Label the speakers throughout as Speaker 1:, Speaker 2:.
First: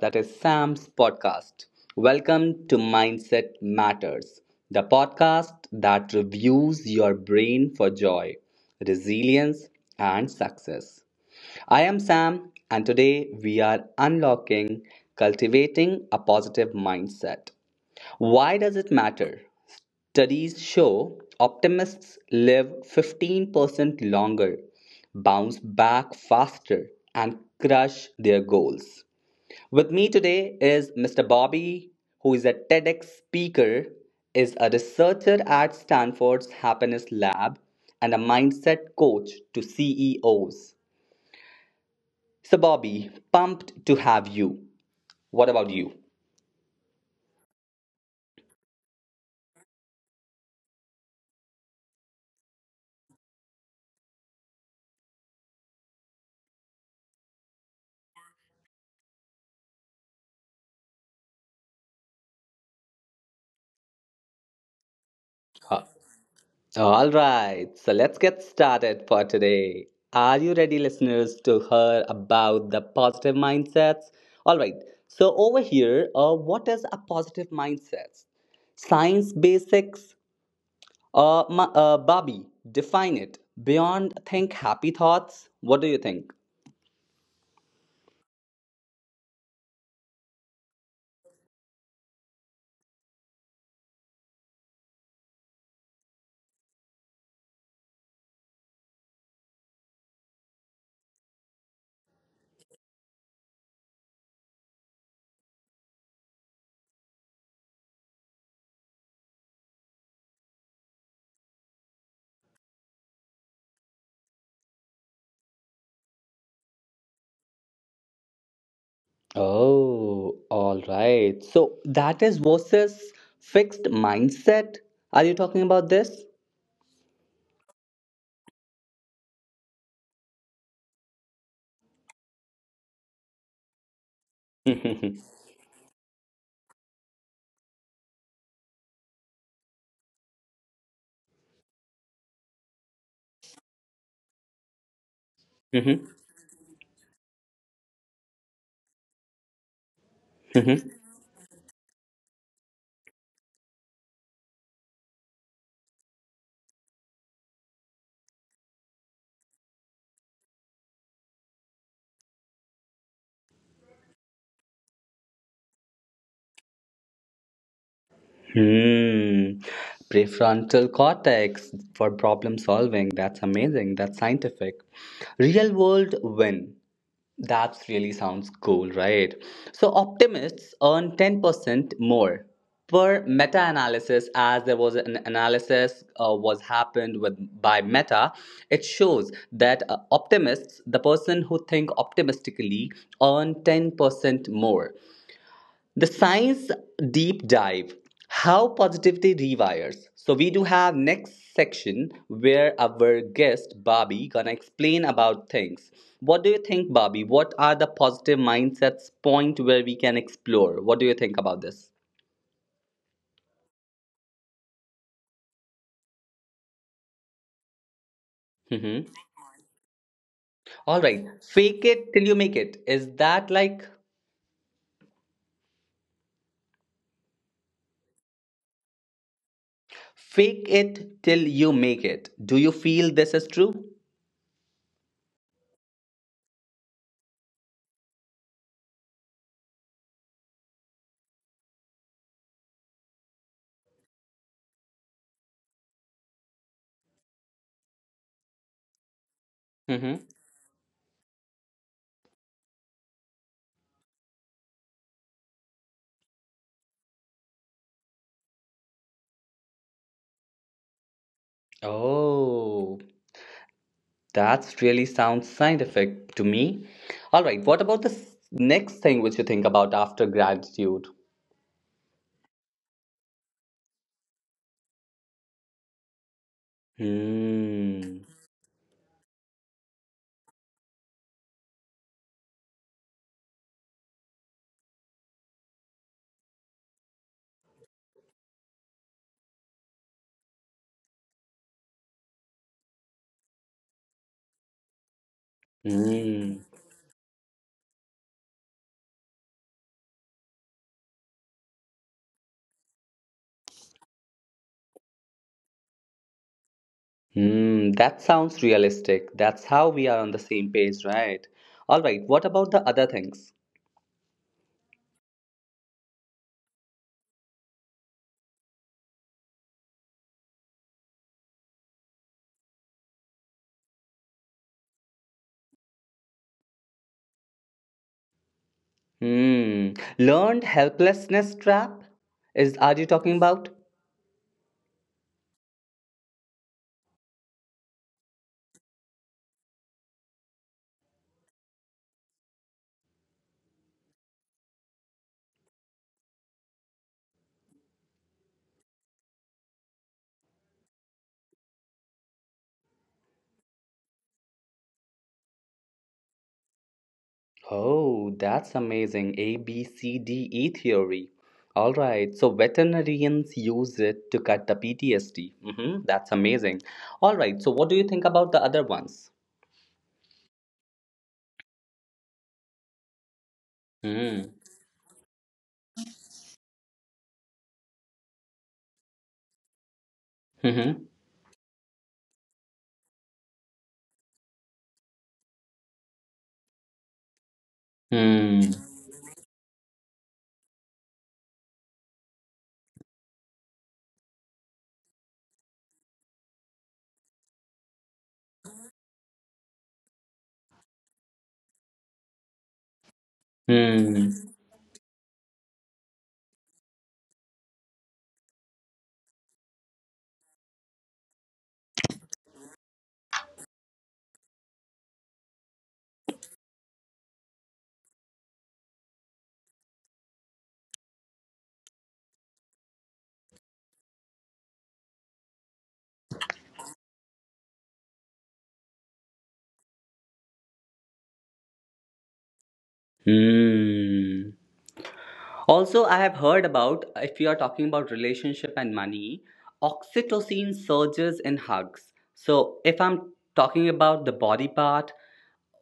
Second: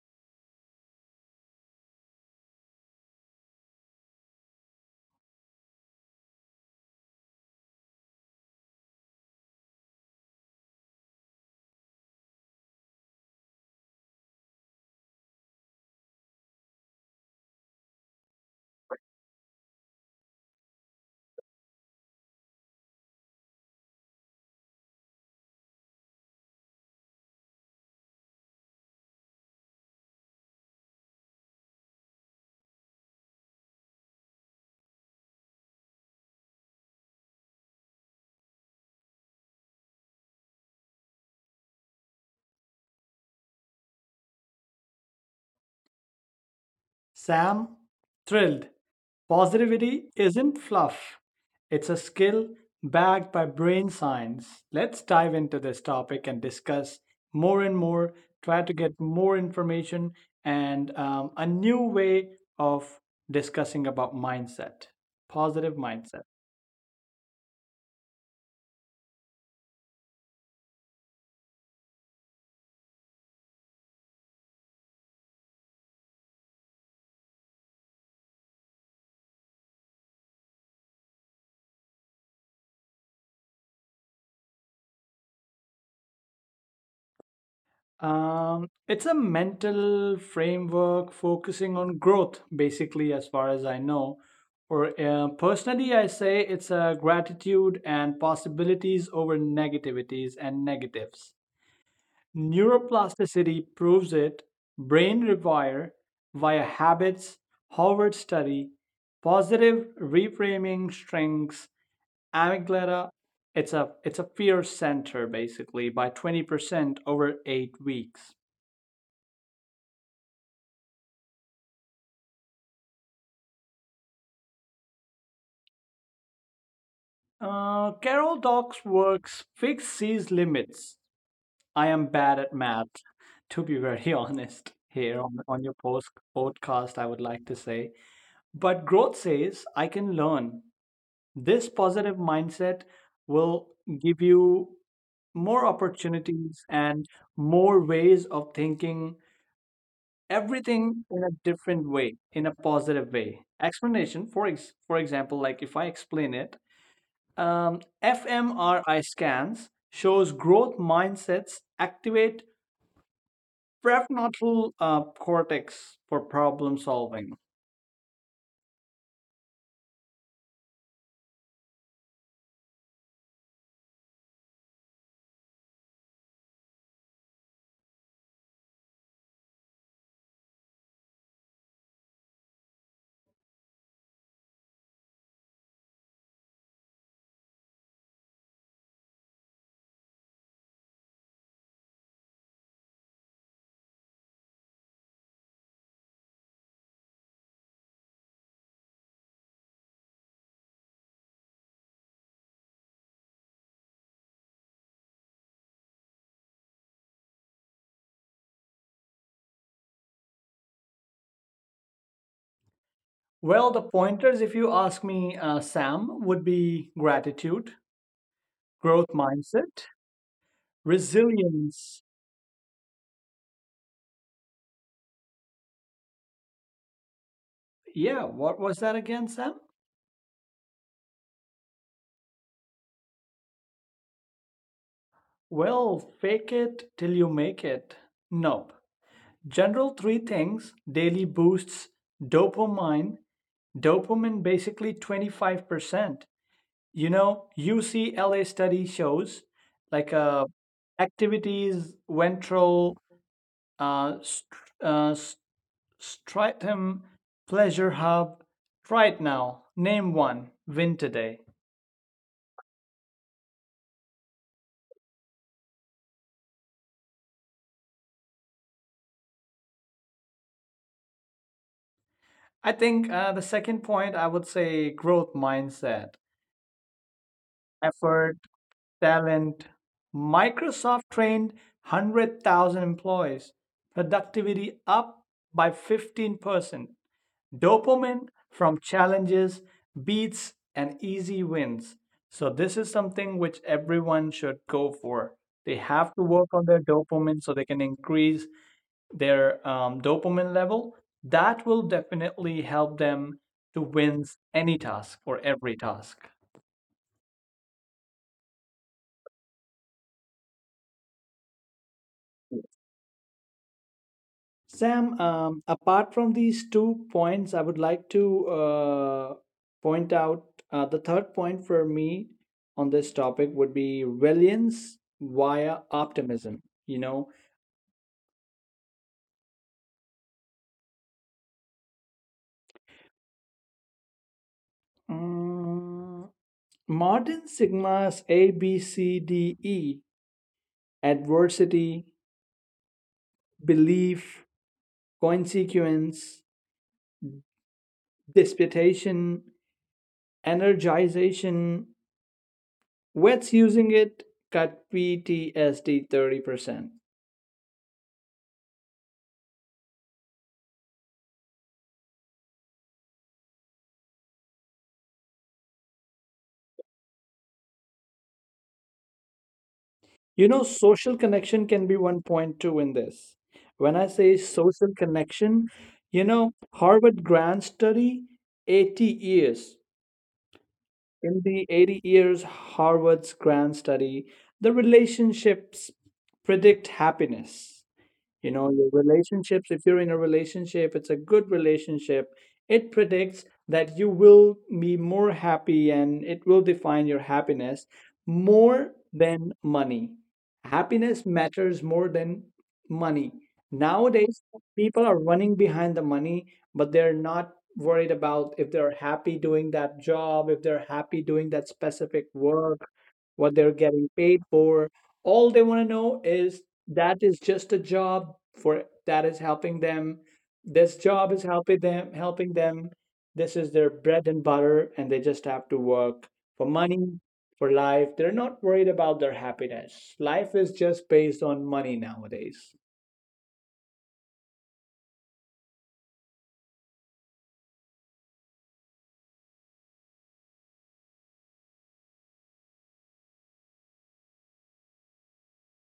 Speaker 1: that is Sam's Podcast. Welcome to Mindset Matters, the podcast that reviews your brain for joy, resilience, and success. I am Sam, and today we are unlocking cultivating a positive mindset. Why does it matter? Studies show optimists live 15% longer, bounce back faster, and crush their goals. With me today is Mr. Bobby, who is a TEDx speaker, is a researcher at Stanford's Happiness Lab, and a mindset coach to CEOs. So, Bobby, pumped to have you. What about you?
Speaker 2: Sam, thrilled. Positivity isn't fluff, it's a skill backed by brain science. Let's dive into this topic and discuss more and more, try to get more information and a new way of discussing about mindset, positive
Speaker 1: Uh,
Speaker 2: mindset.
Speaker 1: All right, so let's get started for today. Are you ready, listeners, to hear about the positive mindsets? All right, so over here, what is a positive mindset? Science basics, Bobby, define it. Beyond think happy thoughts, what do you think?
Speaker 2: It's a mental framework focusing on growth, basically, as far as I know. Or personally, I say it's a gratitude and possibilities over negativities and negatives. Neuroplasticity proves it. Brain rewire via habits, Harvard study, positive reframing strengths, amygdala. It's a fear center basically by 20% over 8 weeks.
Speaker 1: Oh, all right. So that is versus fixed mindset. Are you talking about this?
Speaker 2: Carol Doc's works fix these limits. I am bad at math, to be very honest, here on your podcast, I would like to say. But growth says I can learn. This positive mindset will give you more
Speaker 1: Mhm,
Speaker 2: opportunities and more ways of thinking
Speaker 1: mhm, mhm.
Speaker 2: everything in a different way, in a positive way. Explanation, for example, like if I explain it, fMRI scans shows growth mindsets activate prefrontal cortex for problem solving.
Speaker 1: Hmm. Prefrontal cortex for problem solving. That's amazing. That's scientific. Real world win. That really sounds cool, right? So optimists earn 10% more per meta-analysis, as there was an analysis was happened with by meta. It shows that optimists, the person who think optimistically, earn 10% more. The science deep dive how positivity rewires. So we do have next section where our guest Bobby gonna explain about things. What do you think, Bobby? What are the positive mindsets point where we can explore? What do you think about this?
Speaker 2: Well, the pointers, if you ask me, Sam, would be gratitude,
Speaker 1: Mm-hmm.
Speaker 2: growth mindset,
Speaker 1: All right. Fake
Speaker 2: resilience.
Speaker 1: it till you make it. Is that like
Speaker 2: Yeah, what was that again, Sam?
Speaker 1: fake it till you make it? Do you feel this is true?
Speaker 2: Well, fake it till you make it. Nope. General three things daily boosts dopamine, dopamine basically 25%. You know, UCLA study shows like
Speaker 1: Mm-hmm.
Speaker 2: uh, activities, ventral uh, st- uh, s- stratum, pleasure hub. Right now, name one. Win today.
Speaker 1: Oh. That's really sounds scientific to me. All right, what about the next thing which you think about after gratitude?
Speaker 2: I think the second point I would say growth mindset,
Speaker 1: Hmm.
Speaker 2: effort, talent. Microsoft trained 100,000 employees, productivity up by 15%. Dopamine from challenges beats and easy wins. So, this is something which everyone should go for. They have to work
Speaker 1: Hmm.
Speaker 2: on their dopamine so they can increase their dopamine level. That will definitely help them to win any task or every task.
Speaker 1: Hmm. That sounds realistic. That's how we are on the same page, right? All right, what about the other things?
Speaker 2: Sam, apart from these 2 points, I would like to point out the third point for me on this topic would be resilience via optimism. You know,
Speaker 1: Hmm. Learned helplessness trap? Is are you talking about?
Speaker 2: Mm, modern Sigma's A, B, C, D, E: adversity, belief, consequence, disputation, energization, what's using it cut PTSD 30%.
Speaker 1: Oh, that's amazing. A, B, C, D, E theory. All right. So veterinarians use it to cut the PTSD. Hmm. That's amazing. All right. So what do you think about the other ones?
Speaker 2: You know, social connection can be one point too in this. When I
Speaker 1: Hmm.
Speaker 2: say social connection, you know, Harvard grand study, 80 years.
Speaker 1: Hmm.
Speaker 2: In the 80 years, Harvard's grand study, the relationships predict happiness. You know, your
Speaker 1: Hmm.
Speaker 2: relationships, if you're in a relationship, it's a good relationship. It predicts that you will be more happy and it will define your happiness more than money. Happiness matters more than money. Nowadays,
Speaker 1: Hmm.
Speaker 2: people are running behind the money, but they're not worried about if they're happy doing that job, if they're happy doing that specific work, what they're getting paid for. All they want to know is that is just a job for that is helping them, this job is helping them, helping them. This is their bread and butter and they just have to work for money, for life. They're not worried about their happiness. Life is just based on money nowadays.
Speaker 1: Hmm. Also, I have heard about if you are talking about relationship and money, oxytocin surges in hugs. So if I'm talking about the body part,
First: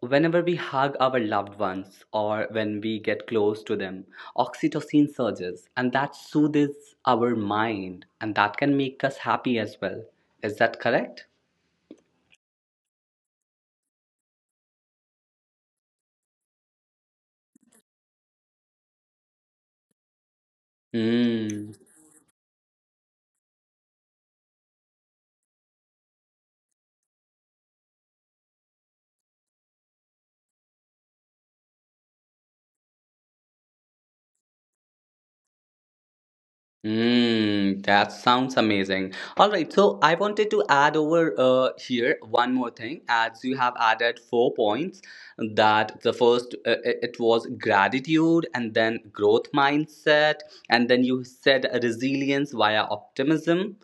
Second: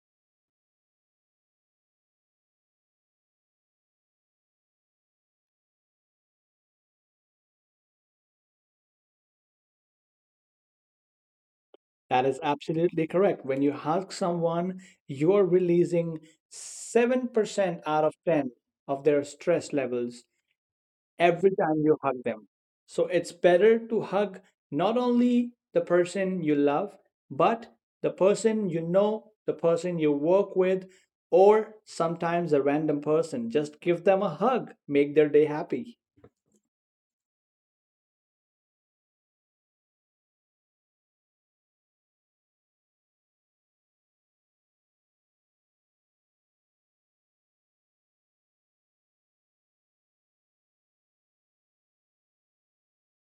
Speaker 1: whenever we hug our loved ones or when we get close to them, oxytocin surges and that soothes our mind and that can make us happy as well. Is that correct?
Speaker 2: That is absolutely correct. When you hug someone you're releasing 7% out of 10 of their stress levels every
Speaker 1: Mm,
Speaker 2: time you hug them. So it's better to hug not only the person you love, but the person you know, the person you work with, or sometimes a random person. Just give them a hug, make their day happy.
Speaker 1: mm, that sounds amazing. All right, so I wanted to add over here one more thing. As you have added four points, that the first it was gratitude, and then growth mindset, and then you said resilience via optimism,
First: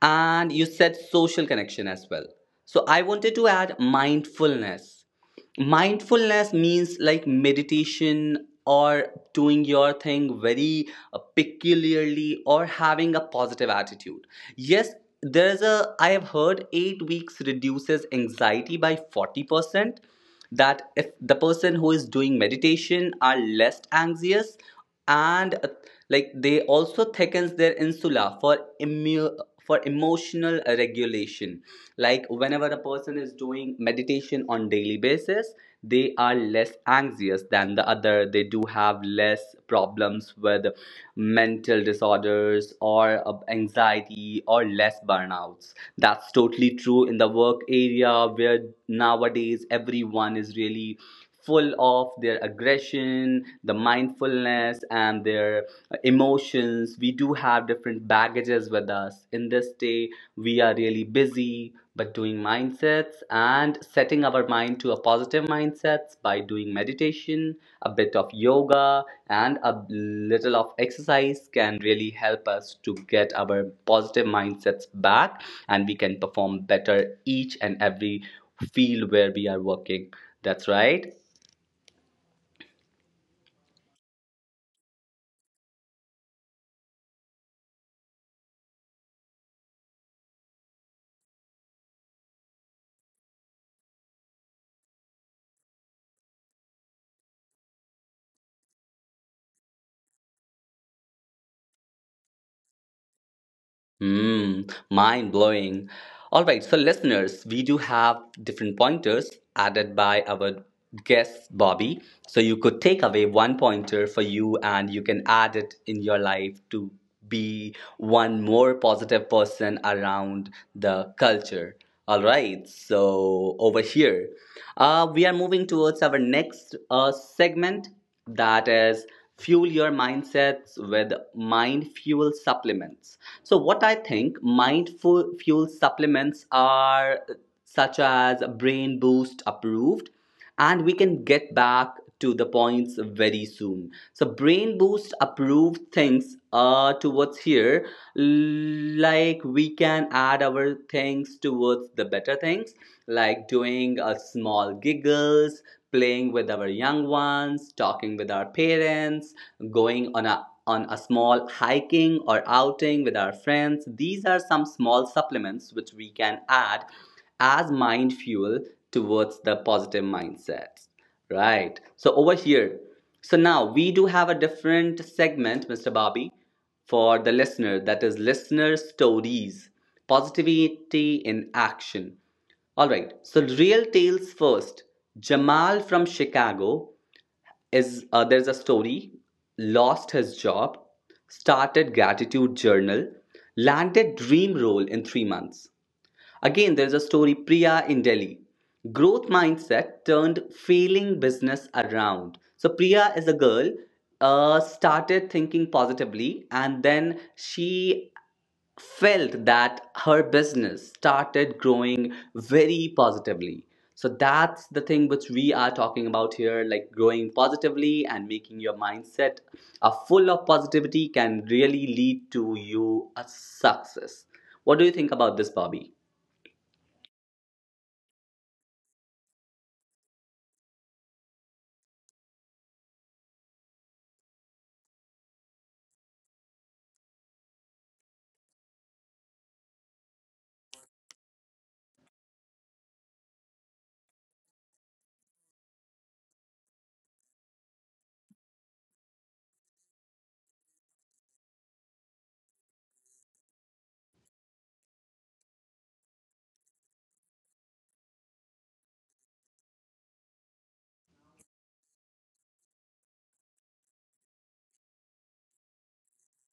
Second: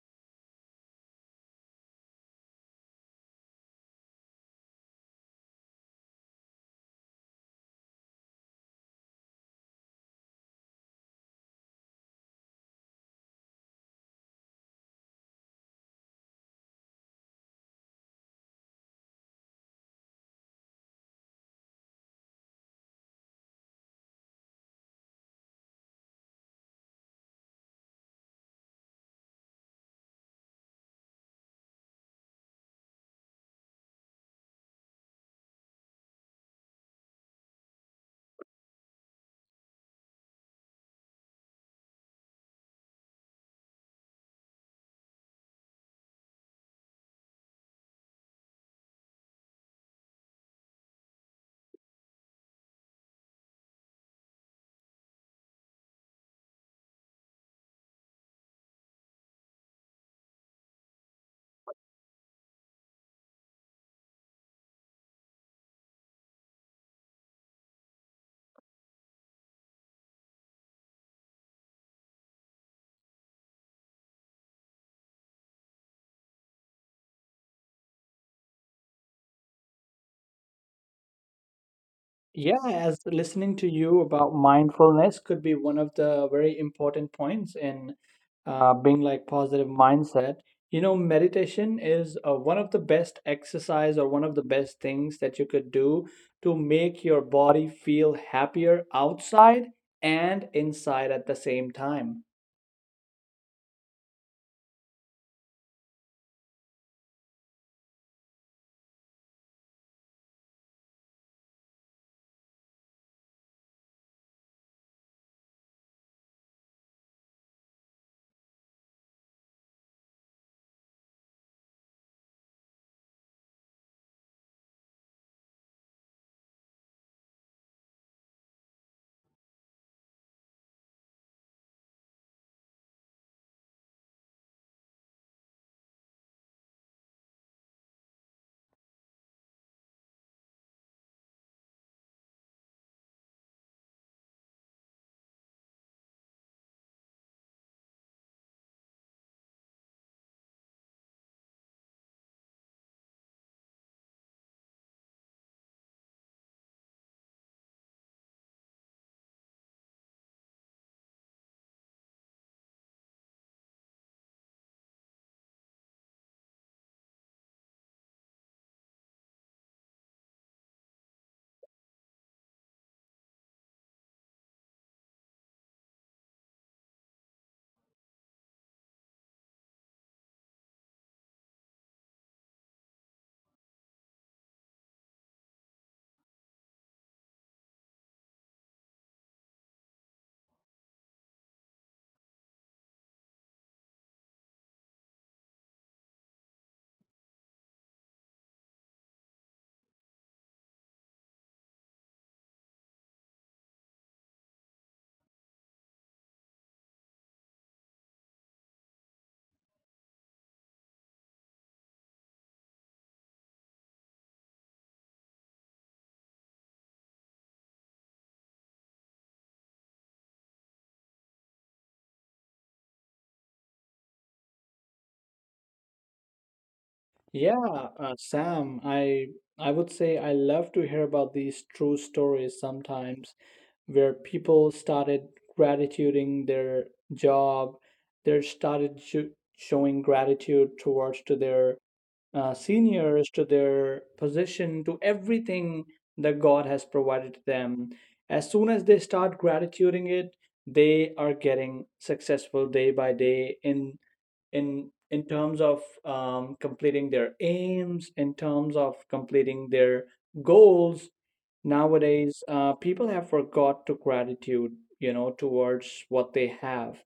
Speaker 1: and you said social connection as well. So I wanted to add mindfulness. Mindfulness means like meditation or doing your thing very peculiarly or having a positive attitude, yes. there's a I have heard 8 weeks reduces anxiety by 40%, that if the person who is doing meditation are less anxious, and like they also thickens their insula for immu- for emotional regulation. Like whenever a person is doing meditation on daily basis, they are less anxious than the other. They do have less problems with mental disorders or anxiety or less burnouts. That's totally true in the work area where nowadays everyone is really full of their aggression, the mindfulness and their emotions. We do have different baggages with us in this day. We are really busy, but doing mindsets and setting our mind to a positive mindsets by doing meditation, a bit of yoga, and a little of exercise can really help us to get our positive mindsets back, and we can perform better each and every field where we are working. That's right.
Speaker 2: Yeah, as listening to you about mindfulness could be one of the very important points in being like positive mindset. You know, meditation is one of the best exercise or one of the best things that you could do to make your body feel happier outside and inside at the same time.
Speaker 1: Mm, mind blowing. All right, so listeners, we do have different pointers added by our guest Bobby. So you could take away one pointer for you, and you can add it in your life to be one more positive person around the culture. All right, so over here, we are moving towards our next segment, that is fuel your mindsets with mind fuel supplements. So what I think mindful fuel supplements are, such as brain boost approved, and we can get back to the points very soon. So brain boost approved things towards here, like we can add our things towards the better things, like doing a small giggles, playing with our young ones, talking with our parents, going on a small hiking or outing with our friends. These are some small supplements which we can add as mind fuel towards the positive mindset. Right. So over here. So now we do have a different segment, Mr. Bobby, for the listener. That is listener stories, positivity in action. All right. So real tales first. Jamal from Chicago is there's a story. Lost his job, started gratitude journal, landed dream role in 3 months. Again, there's a story, Priya in Delhi. Growth mindset turned failing business around. So, Priya is a girl, started thinking positively, and then she felt that her business started growing very positively. So, that's the thing which we are talking about here, like growing positively and making your mindset a full of positivity can really lead to you a success. What do you think about this, Bobby?
Speaker 2: Yeah, Sam, I would say I love to hear about these true stories sometimes where people started gratituding their job, they started sho- showing gratitude towards to their seniors, to their position, to everything that god has provided to them. As soon as they start gratituding it, they are getting successful day by day, in terms of completing their aims, in terms of completing their goals. Nowadays, people have forgot to gratitude, you know, towards what they have.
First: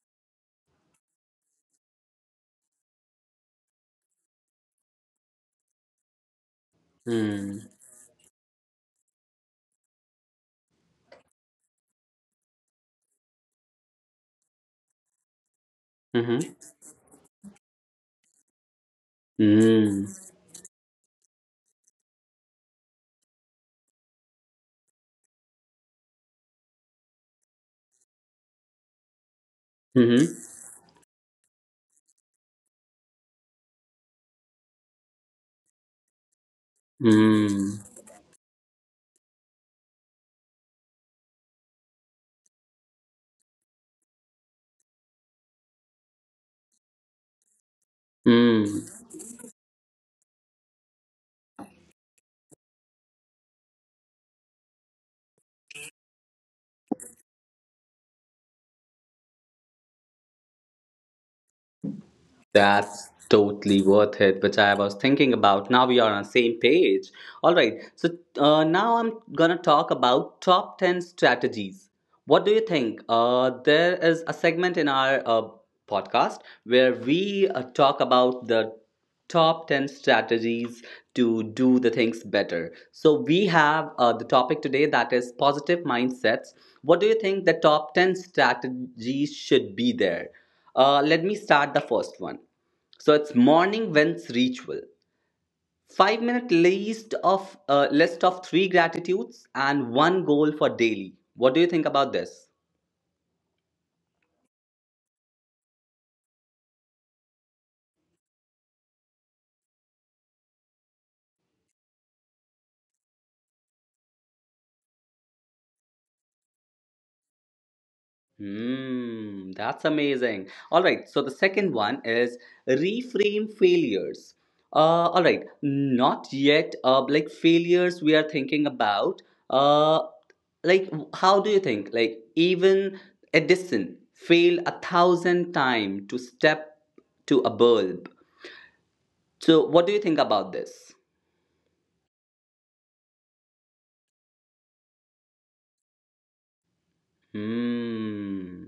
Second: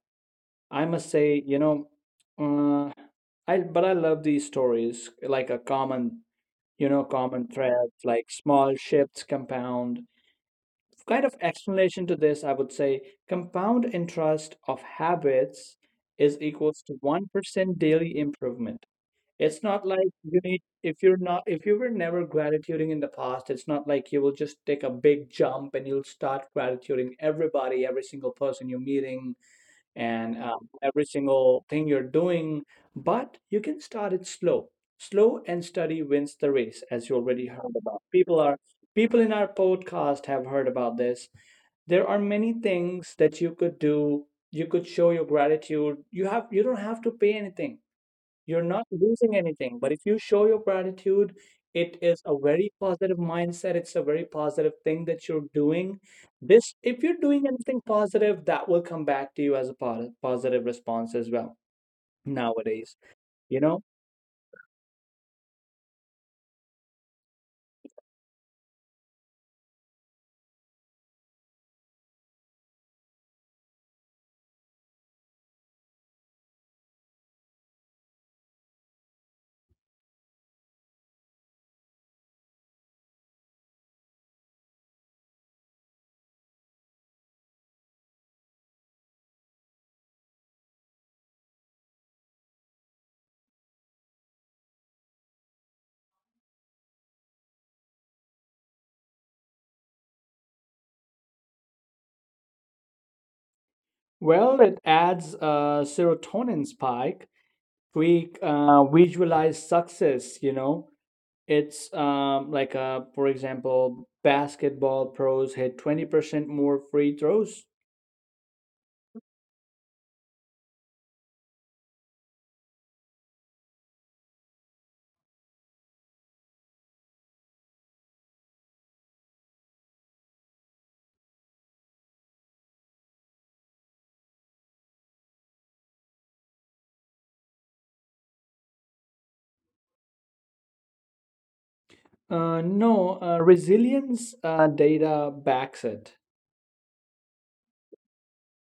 Speaker 2: I must say, you know, uh, I but I love these stories, like a common, you know, common
Speaker 1: Mm.
Speaker 2: thread, like small shifts compound kind of explanation to this, I would say compound interest of habits is
Speaker 1: Mm-hmm.
Speaker 2: equals to 1% daily improvement. It's not like
Speaker 1: Mm.
Speaker 2: you need if you were never gratituding in the past, it's not like you will just take a big jump and you'll start gratituding everybody, every single person you're meeting, and
Speaker 1: Mm-hmm.
Speaker 2: every single thing you're doing. But you can start it slow. Slow and steady wins the race, as you already heard
Speaker 1: Mm.
Speaker 2: about. People in our podcast have heard about this. There are many things that you could do. You could show your gratitude. You don't have to pay anything, you're not
Speaker 1: Mm.
Speaker 2: losing anything. But if you show your gratitude, it is a very positive mindset. It's a very positive thing that you're doing. This, if you're doing anything positive, that will come back to you as a positive response as well nowadays,
Speaker 1: That's
Speaker 2: you know?
Speaker 1: totally worth it, which I was thinking about. Now we are on the same page. All right. So now I'm gonna talk about top 10 strategies. What do you think? There is a segment in our podcast where we talk about the top 10 strategies to do the things better, so we have the topic today, that is positive mindsets. What do you think the top 10 strategies should be there? Let me start the first one. So it's morning wins ritual. 5-minute list of three gratitudes and one goal for daily. What do you think about this?
Speaker 2: Well, it adds a serotonin spike. We visualize success, you know? It's for example, basketball pros hit 20% more free throws.
Speaker 1: Hmm, that's amazing. All right, so the second one is reframe failures. All right, not yet. Like failures we are thinking about. Uh, like how do you think? Like even Edison failed 1,000 times to step to a bulb. So, what do you think about this?
Speaker 2: No, Resilience data backs it.
Speaker 1: Hmm.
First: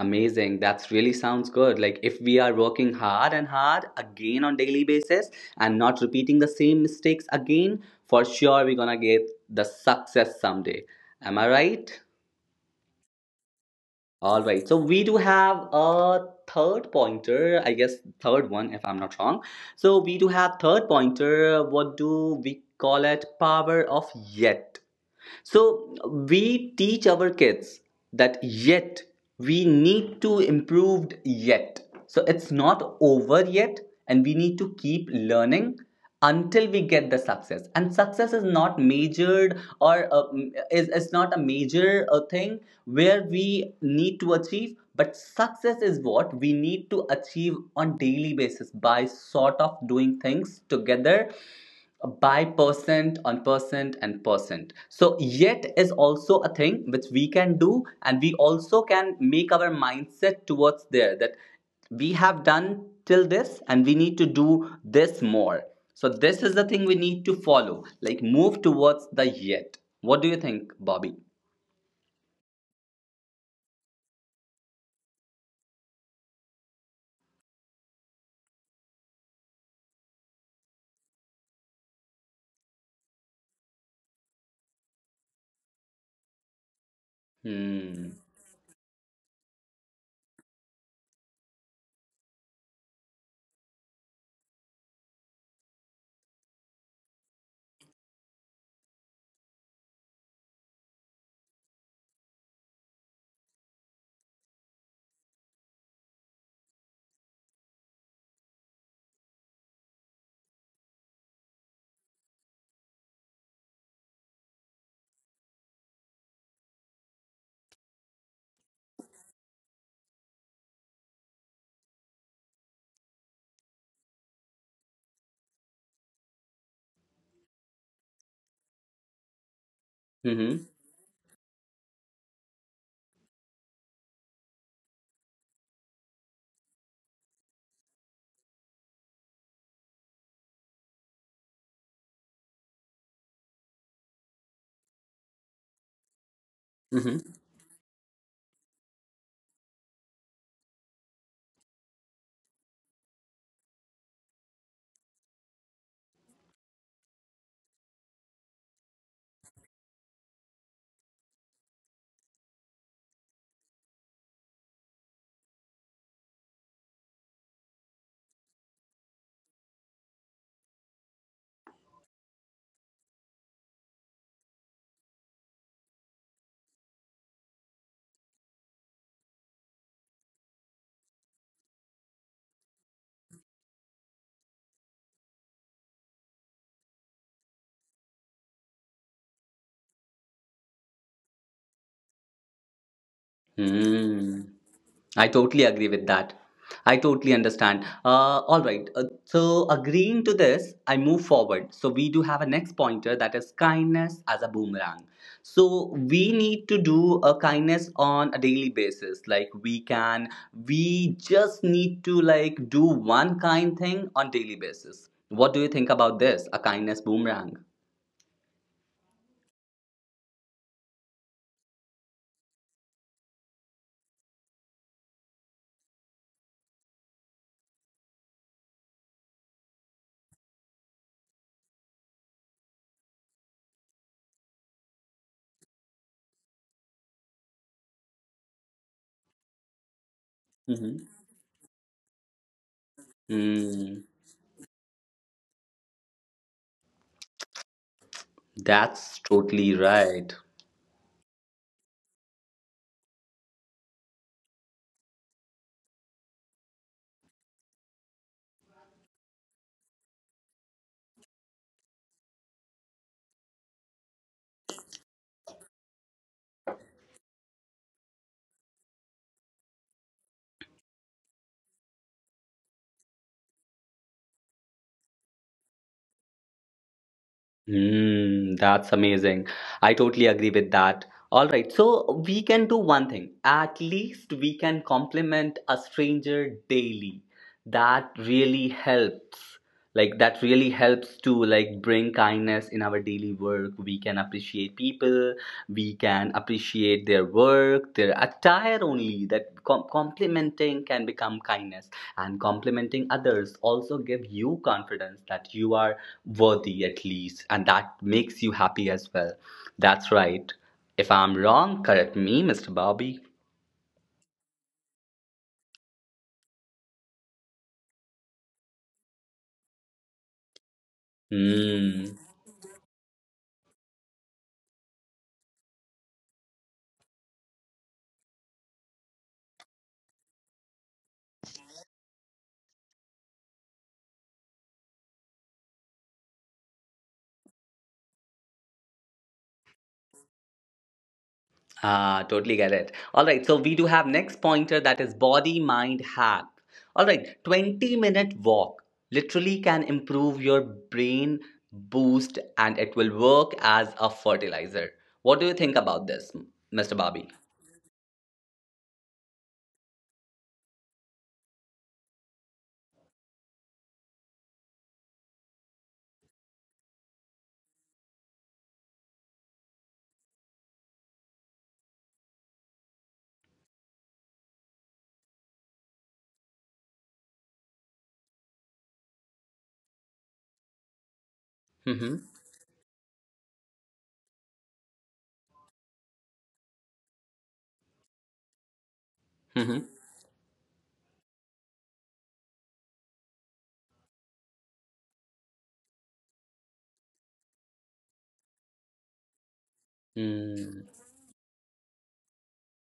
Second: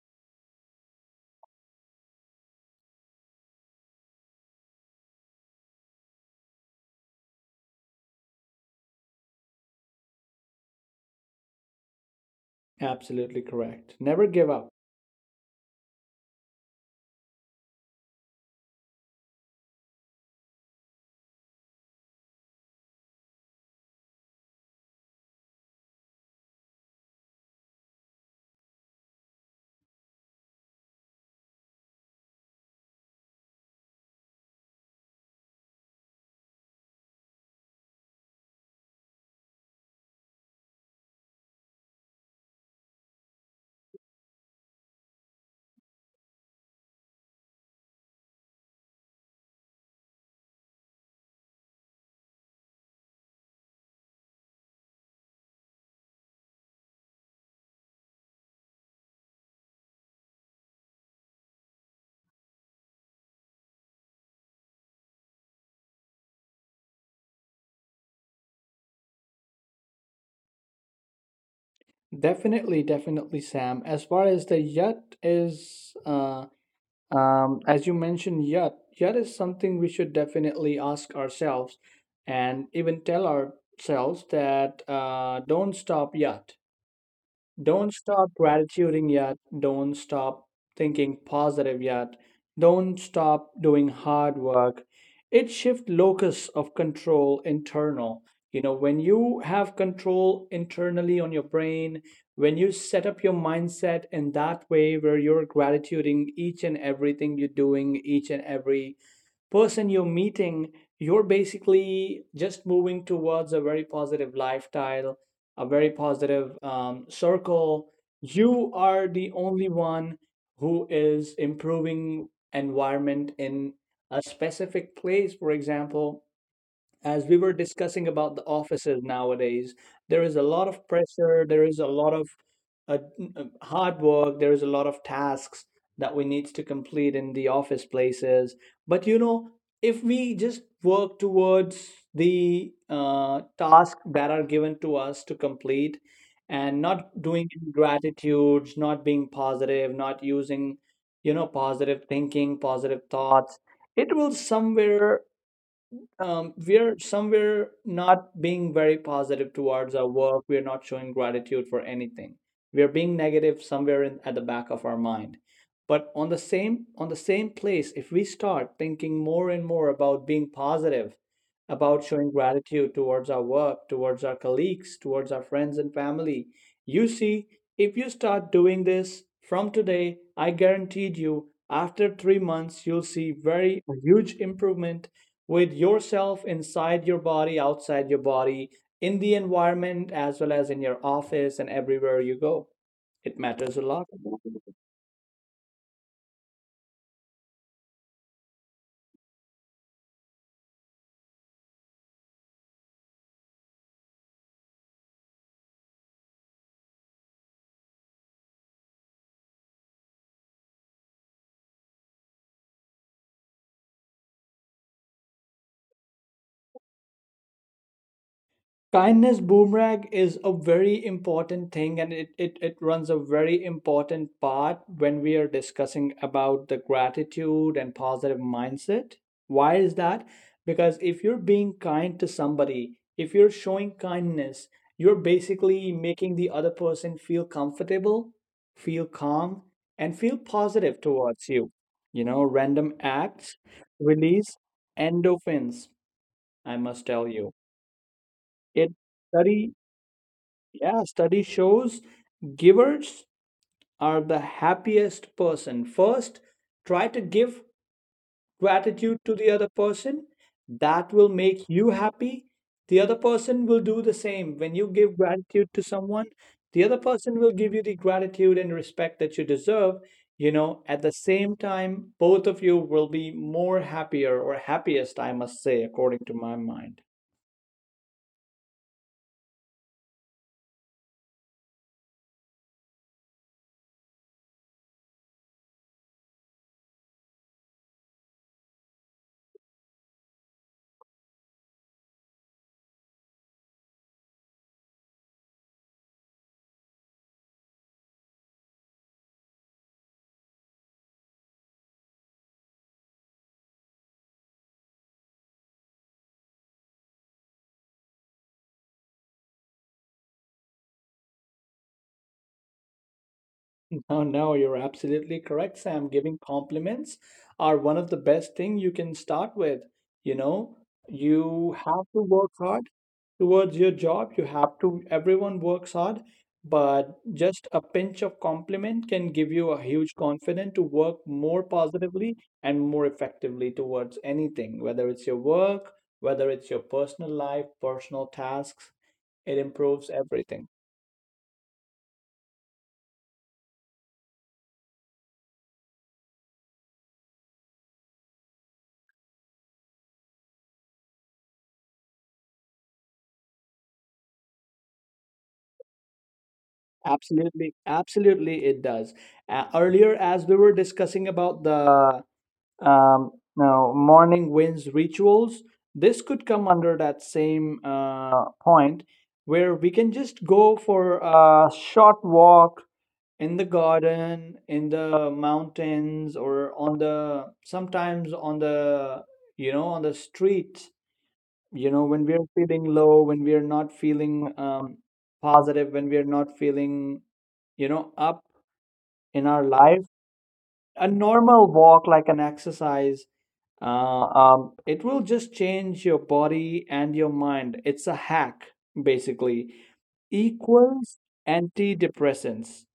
Speaker 1: Amazing. That's really sounds good. Like if we are working hard and hard again on daily basis, and not repeating the same mistakes again, for sure we're gonna get the success someday. Am I right?
Speaker 2: Absolutely correct. Never
Speaker 1: All
Speaker 2: give
Speaker 1: right.
Speaker 2: up.
Speaker 1: So we do have a third pointer, I guess, third one if I'm not wrong. So we do have third pointer. What do we call it? Power of yet. So we teach our kids that yet we need to improve yet. So it's not over yet, and we need to keep learning until we get the success. And success is not measured or is not a major thing where we need to achieve, but success is what we need to achieve on daily basis by sort of doing things together, by percent on percent and percent. So yet is also a thing which we can do, and we also can make our mindset towards there that we have done till this and we need to do this more. So this is the thing we need to follow, like move towards the yet. What do you think, Bobby?
Speaker 2: Definitely, definitely, Sam. As far as the yacht is, as you mentioned, yacht is something we should definitely ask ourselves and even tell ourselves that don't stop yet. Don't
Speaker 1: Hmm.
Speaker 2: stop gratituding yet. Don't stop thinking positive yet. Don't stop doing hard work. It shift locus of control internal. You know, when you have control internally on your brain, when you set up your mindset in that way where you're gratituding each and everything you're doing, each and every person you're meeting, you're basically just moving towards a very positive lifestyle, a very positive circle. You are the only one who is improving environment in a specific place, for example, as we were discussing about the offices nowadays, there is a
Speaker 1: Mm-hmm.
Speaker 2: lot of pressure, there is a lot of uh, hard work, there is a lot of tasks that we need to complete in the office places. But you know, if we just work towards the tasks that are given to us to complete and
Speaker 1: Mm-hmm.
Speaker 2: not doing any gratitudes, not being positive, not using, you know, positive thinking, positive thoughts, it will somewhere we're somewhere not being very positive towards our work. We're not showing gratitude for anything. We're being negative somewhere in, at the back of our mind. But on the same place, if we start thinking more and more about being positive, about showing gratitude towards our work, towards our colleagues, towards our friends and family. You see, if you start doing this from today, I guaranteed you after 3 months, you'll see very a huge improvement with yourself inside your body, outside your body, in the environment, as well as in your office and everywhere you go. It matters a lot.
Speaker 1: Hmm. I totally agree with that. I totally understand. All right. So, agreeing to this, I move forward. So, we do have a next pointer that is kindness as a boomerang. So, we need to do a kindness on a daily basis. Like, we just need to like do one kind thing on daily basis. What do you think about this? A kindness boomerang.
Speaker 2: Kindness boomerang is a very important thing and it runs a very important part when we are discussing about the gratitude and positive mindset. Why is that? Because if you're being kind to somebody, if you're showing kindness, you're basically making the other person feel comfortable, feel calm, and feel
Speaker 1: Mm-hmm.
Speaker 2: positive towards you. You know, random acts
Speaker 1: Mm,
Speaker 2: release endorphins, I must tell you. It
Speaker 1: that's totally
Speaker 2: study
Speaker 1: right.
Speaker 2: Yeah, study shows givers are the happiest person. First, try to give gratitude to the other person, that will make you happy. The other person will do the same. When you give gratitude to someone, the other person will give you the gratitude and respect that you deserve. You know, at the same time both of you will be more happier or happiest, I must say, according to my mind.
Speaker 1: Hmm, that's amazing. I totally agree with that. All right, so we can do one thing. At least we can compliment a stranger daily. That really helps. Like that really helps to like bring kindness in our daily work. We can appreciate people. We can appreciate their work, their attire only. That complimenting can become kindness, and complimenting others also give you confidence that you are worthy at least, and that makes you happy as well. That's right. If I'm wrong, correct me, Mr. Bobby.
Speaker 2: No, no, you're absolutely correct, Sam. Giving compliments are one of the best thing you can start with. You know, you have
Speaker 1: Hmm.
Speaker 2: to work hard towards your job. You have to, everyone works hard, but just a pinch of compliment can give you a huge confidence to work more positively and more effectively towards anything, whether it's your work, whether it's your personal life, personal tasks. It improves everything.
Speaker 1: Ah, totally get it. All right, so we do have next pointer that is body mind hack. All right, 20-minute walk literally can improve your brain boost, and it will work as a fertilizer. What do you think about this, Mr. Bobby?
Speaker 2: Absolutely, absolutely it does. Earlier as we were discussing about the now, morning winds rituals. This could come under that same point where we can just go for a short walk in the garden, in the mountains, or on the sometimes on the you know on the street. You know, when
Speaker 1: Mm-hmm.
Speaker 2: we are feeling low, when we are not feeling positive, when we are not feeling up in our
Speaker 1: Mm-hmm.
Speaker 2: life, a normal walk like an exercise it will just change your body and your mind. It's a hack, basically.
Speaker 1: Hmm.
Speaker 2: Equals antidepressants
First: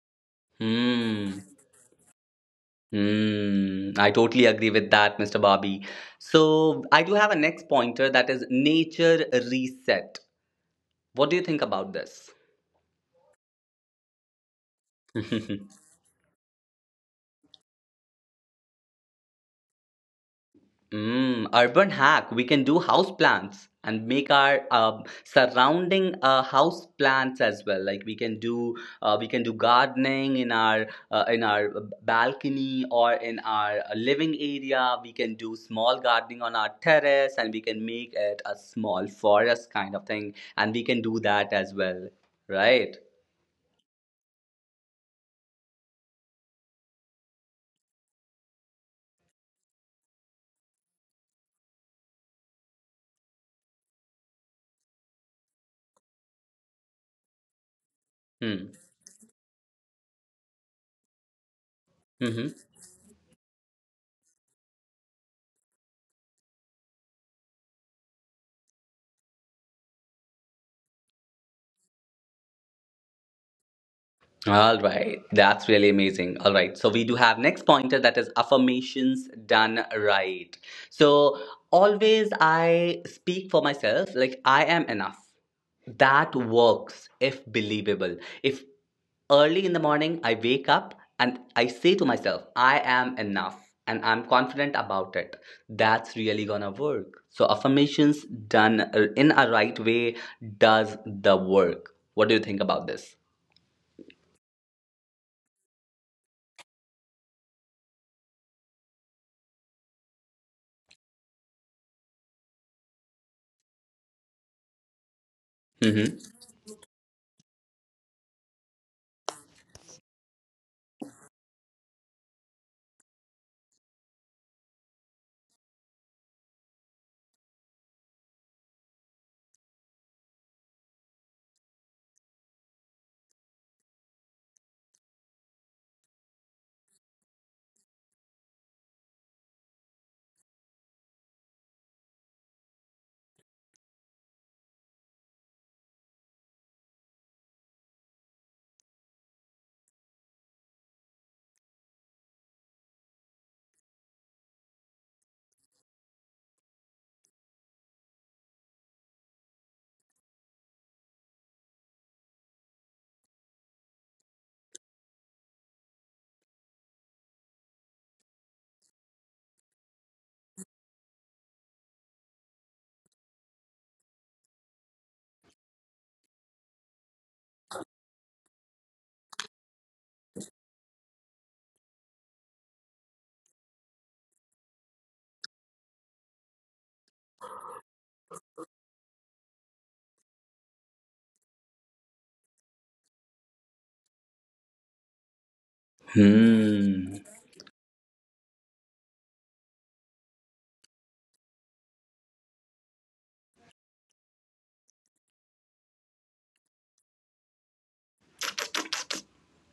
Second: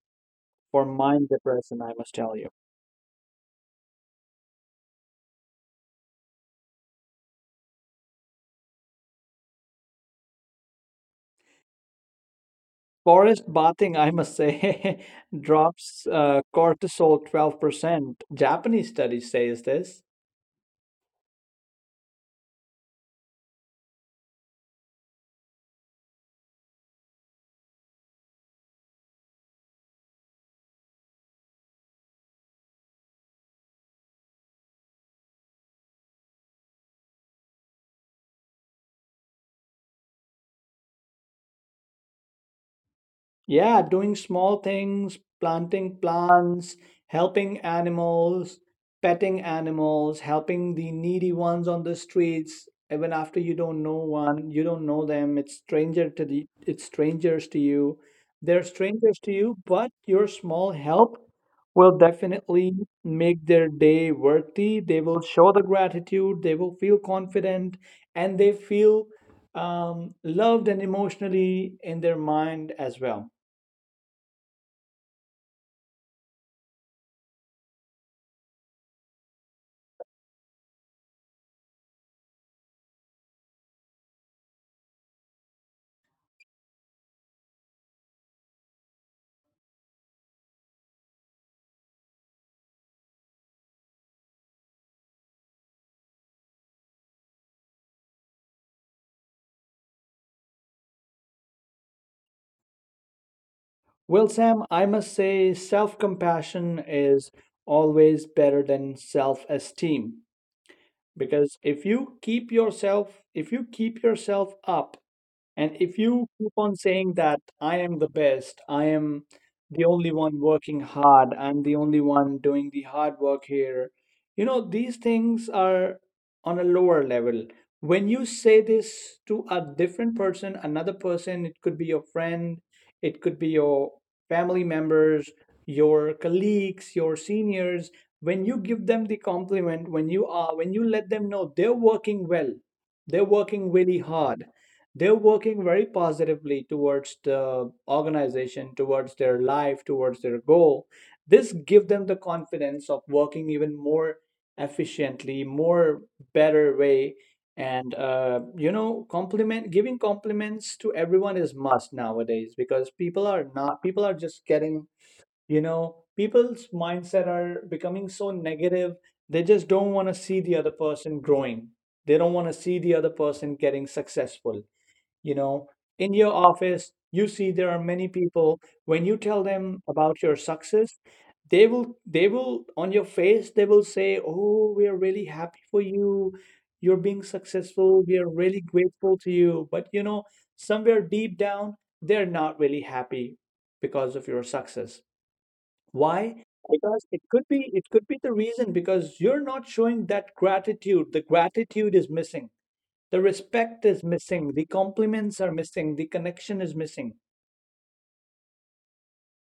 Speaker 2: for mind
Speaker 1: Hmm.
Speaker 2: depression, I must tell you.
Speaker 1: Hmm. I totally agree with that, Mr. Bobby. So I do have a next pointer that is nature reset. What do you think about this?
Speaker 2: Forest bathing, I must say, drops cortisol 12%. Japanese study says this.
Speaker 1: Mm, urban hack. We can do house plants and make our surrounding house plants as well. Like we can do gardening in our in our balcony or in our living area. We can do small gardening on our terrace and we can make it a small forest kind of thing. And we can do that as well, right?
Speaker 2: Yeah, doing small things, planting plants, helping animals, petting animals, helping the needy ones on the streets, even after you don't know one, you don't know them, it's strangers to you. They're
Speaker 1: Hmm.
Speaker 2: strangers to you, but your small help will
Speaker 1: Mm-hmm.
Speaker 2: definitely make their day worthy. They will show the gratitude, they will feel confident, and they feel loved and emotionally in their mind as well.
Speaker 1: All right, that's really amazing. All right, so we do have next pointer that is affirmations done right. So always I speak for myself, like I am enough. That works if believable. If early in the morning I wake up and I say to myself, I am enough and I'm confident about it, that's really gonna work. So affirmations done in a right way does the work. What do you think about this?
Speaker 2: Well, Sam, I must say self compassion is always better than self esteem because if you keep yourself up and if
Speaker 1: Hmm
Speaker 2: you keep on saying that I am the best, I am the only one working hard, I'm the only one doing the hard work here, you know, these things are on a lower level. When you say this to a different person, another person, it could be your friend, it could be your family members, your colleagues, your seniors, when you give them the compliment, when you are, when you let them know they're working well, they're working really hard, they're working very positively towards the organization, towards their life, towards their goal. This give them the confidence of working even more efficiently, more better way. And you know, compliment giving compliments to everyone is must nowadays because people are not people are just getting, you know, people's mindset are becoming so negative. They just don't want to see the other person growing, they don't want to see the other person getting successful. You know, in your office, you see there are many people. When you tell them about your success, on your face, they will say, oh, we are really happy for you. You're being successful. We are really grateful to you. But, you know, somewhere deep down, they're not really happy because of your success. Why?
Speaker 1: Hmm.
Speaker 2: Because it could be the reason because you're not showing that gratitude. The gratitude is missing, the respect is missing, the compliments are missing, the connection is missing.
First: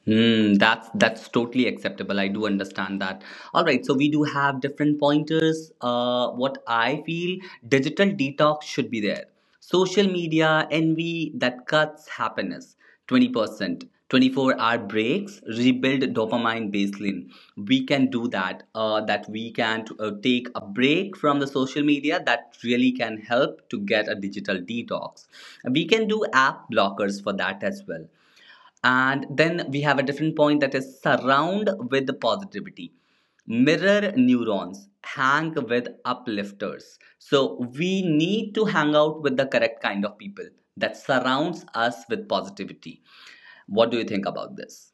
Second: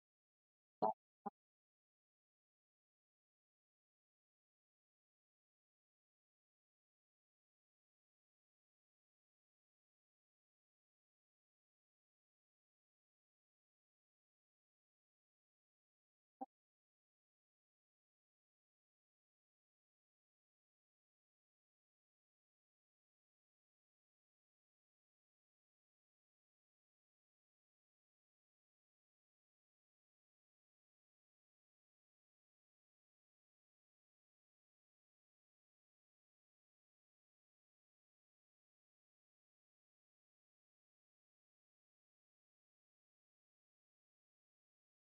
Speaker 1: Hmm. That's totally acceptable. I do understand that. All right. So we do have different pointers. What I feel digital detox should be there. Social media envy that cuts happiness. 20%. 24-hour breaks rebuild dopamine baseline. We can do that, that we can take a break from the social media. That really can help to get a digital detox. We can do app blockers for that as well. And then we have a different point that is surround with positivity. Mirror neurons, hang with uplifters. So we need to hang out with the correct kind of people that surrounds us with positivity. What do you think about this?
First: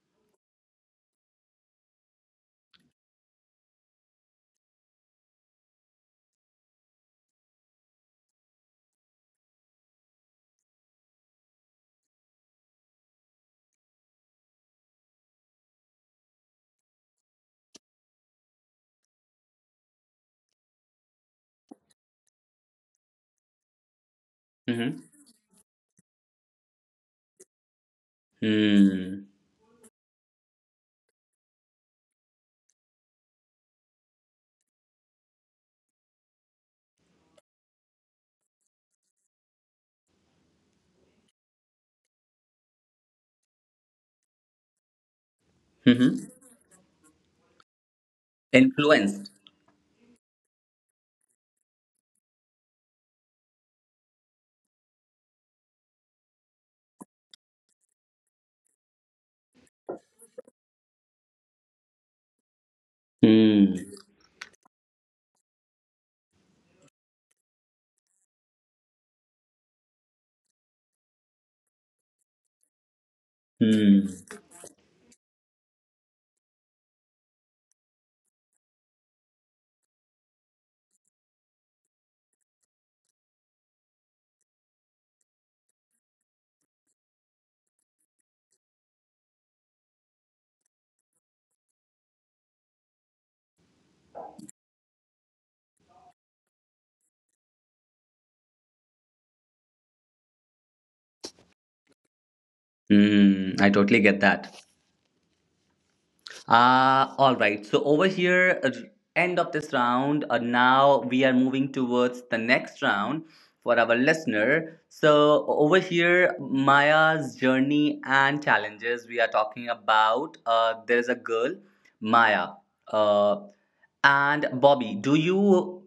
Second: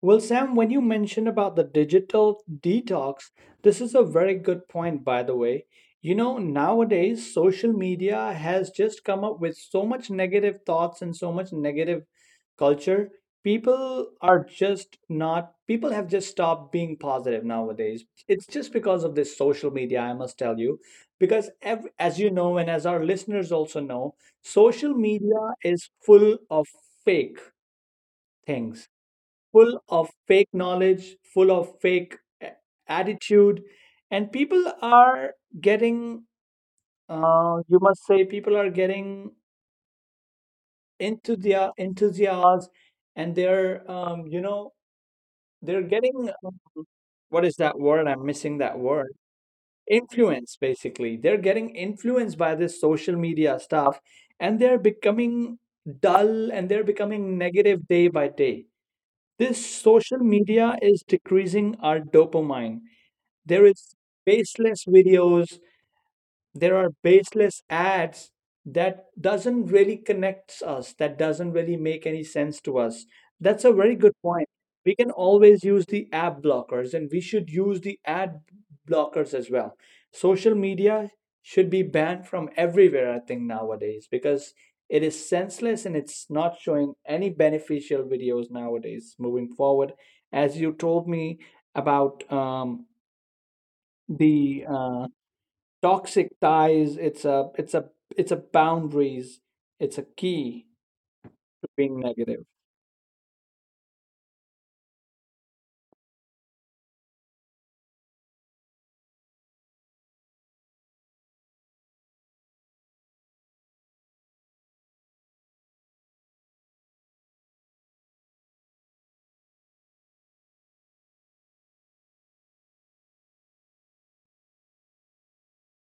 Speaker 2: Well, Sam, when you mentioned about the digital detox, this is a very good point, by the way. You know, nowadays, social media has just come up with so much negative thoughts and so much negative culture. People are just not, people have just stopped being positive nowadays. It's just because of this social media, I must tell you. Because, ev as you know, and as our listeners also know, social
Speaker 1: Mm-hmm.
Speaker 2: media is full of fake things,
Speaker 1: Mm.
Speaker 2: full of fake knowledge, full of fake attitude, and getting, people are getting into their enthusiasm, and they're, you know, they're getting,
Speaker 1: Mm-hmm.
Speaker 2: what is that word? I'm missing that word.
Speaker 1: Influenced.
Speaker 2: Influence, basically. They're getting influenced by this social media stuff, and they're becoming dull and they're becoming negative day by day. This social media is decreasing our dopamine. There is
Speaker 1: Mm.
Speaker 2: baseless videos, there are baseless ads that doesn't really connects us, that doesn't really make any sense to us. That's a very good
Speaker 1: Mm.
Speaker 2: point. We can always use the ad blockers and we should use the ad blockers as well. Social media should be banned from everywhere, I think, nowadays because it is senseless and it's not showing any beneficial videos nowadays moving forward. As you told me about the toxic ties, it's a boundaries, it's a key to being negative.
Speaker 1: Mm. I totally get that. All right. So over here, end of this round. Now we are moving towards the next round for our listener. So over here, Maya's journey and challenges, we are talking about. There's a girl, Maya. Uh, and Bobby. Do you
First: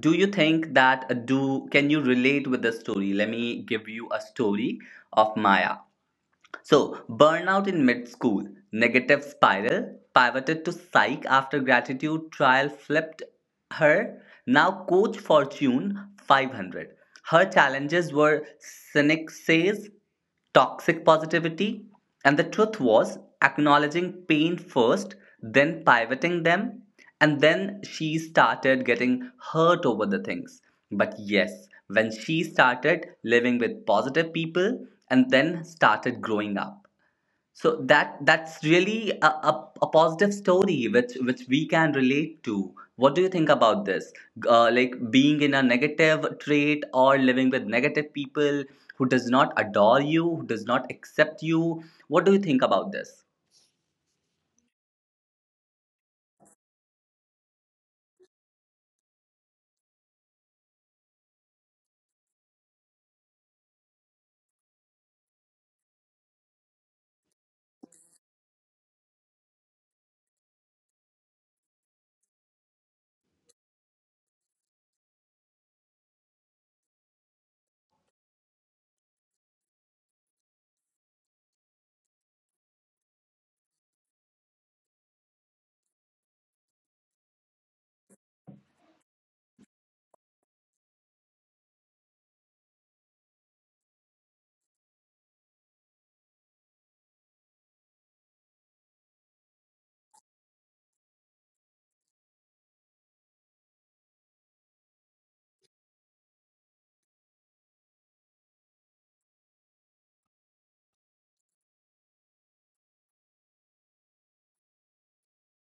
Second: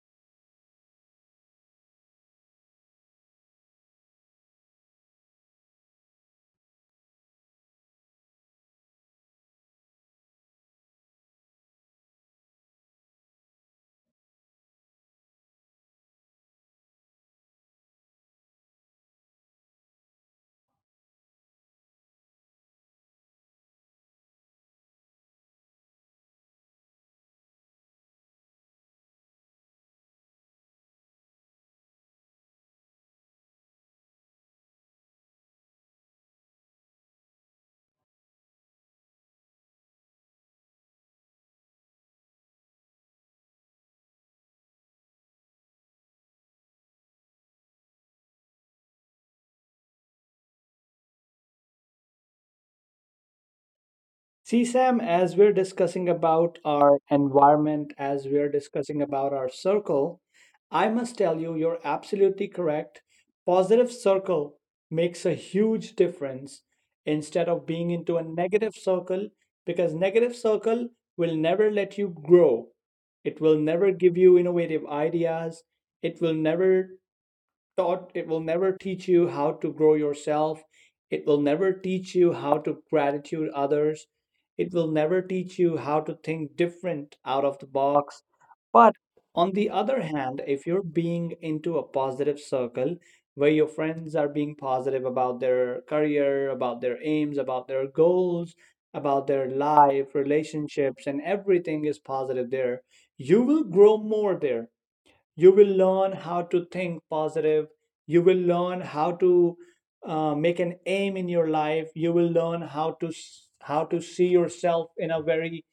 Speaker 1: do you think that do can you relate with the story? Let me give you a story of Maya. So, burnout in mid school, negative spiral, pivoted to psych after gratitude trial flipped her. Now, Coach Fortune 500. Her challenges were cynic says, toxic positivity, and the truth was acknowledging pain first, then pivoting them, and then she started getting hurt over the things. But yes, when she started living with positive people and then started growing up. So that that's really a positive story which we can relate to. What do you think about this? Like being in a negative trait or living with negative people who does not adore you, who does not accept you. What do you think about this?
Speaker 2: See, Sam, as we're discussing about our environment, as we're discussing about our circle, I must tell you, you're absolutely correct. Positive circle makes a huge difference instead of being into a negative circle, because negative circle will never let you grow. It will never give you innovative ideas. It will never it will never teach you how to grow yourself, it will never teach you how to gratitude others, it will never teach you how to think different out of the box. But on the other hand, if you're being into a positive circle where your friends are being positive about their career, about their aims, about their goals, about their life, relationships, and everything is positive there, you will grow more there. You will learn how to think positive, you will learn how to make an aim in your life, you will learn how to how to see yourself in a very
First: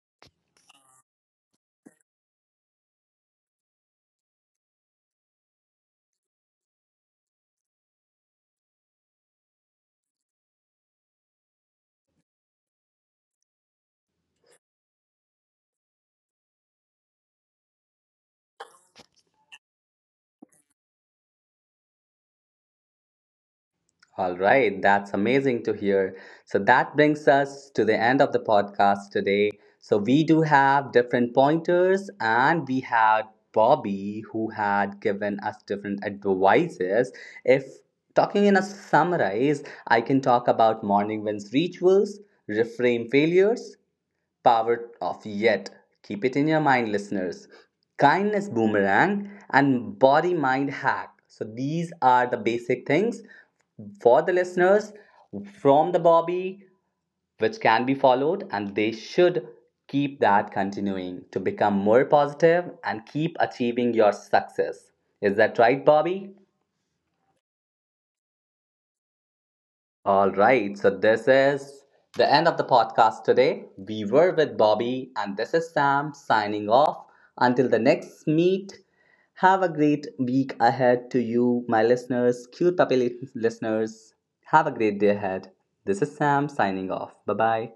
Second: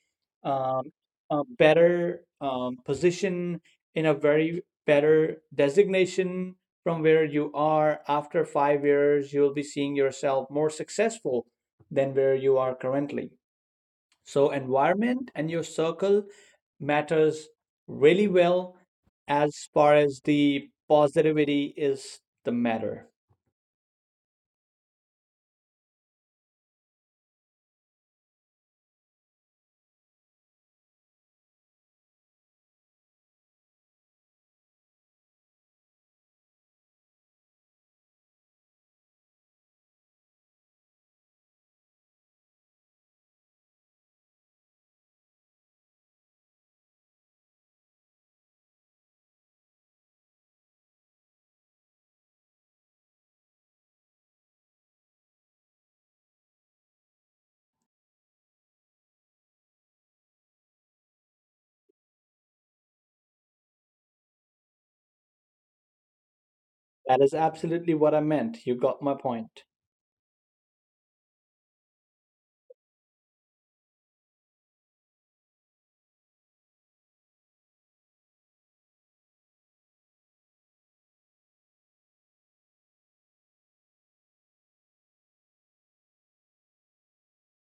Speaker 2: um, a better position, in a very better designation. From where you are after 5 years, you'll be seeing yourself more successful than where you are currently. So environment and your circle matters really well as far as the positivity is the matter.
Speaker 1: All right, that's amazing to hear. So that brings us to the end of the podcast today. So we do have different pointers, and we had Bobby who had given us different advices. If talking in a summarize, I can talk about morning wins rituals, reframe failures, power of yet. Keep it in your mind, listeners. Kindness boomerang and body mind hack. So, these are the basic things for the listeners from the Bobby, which can be followed, and they should keep that continuing to become more positive and keep achieving your success. Is that right, Bobby?
Speaker 2: That is absolutely what I meant. You got my point.
Speaker 1: All right, so this is the end of the podcast today. We were with Bobby, and this is Sam signing off. Until the next meet, have a great week ahead to you, my listeners, cute puppy li- listeners. Have a great day ahead. This is Sam signing off. Bye bye.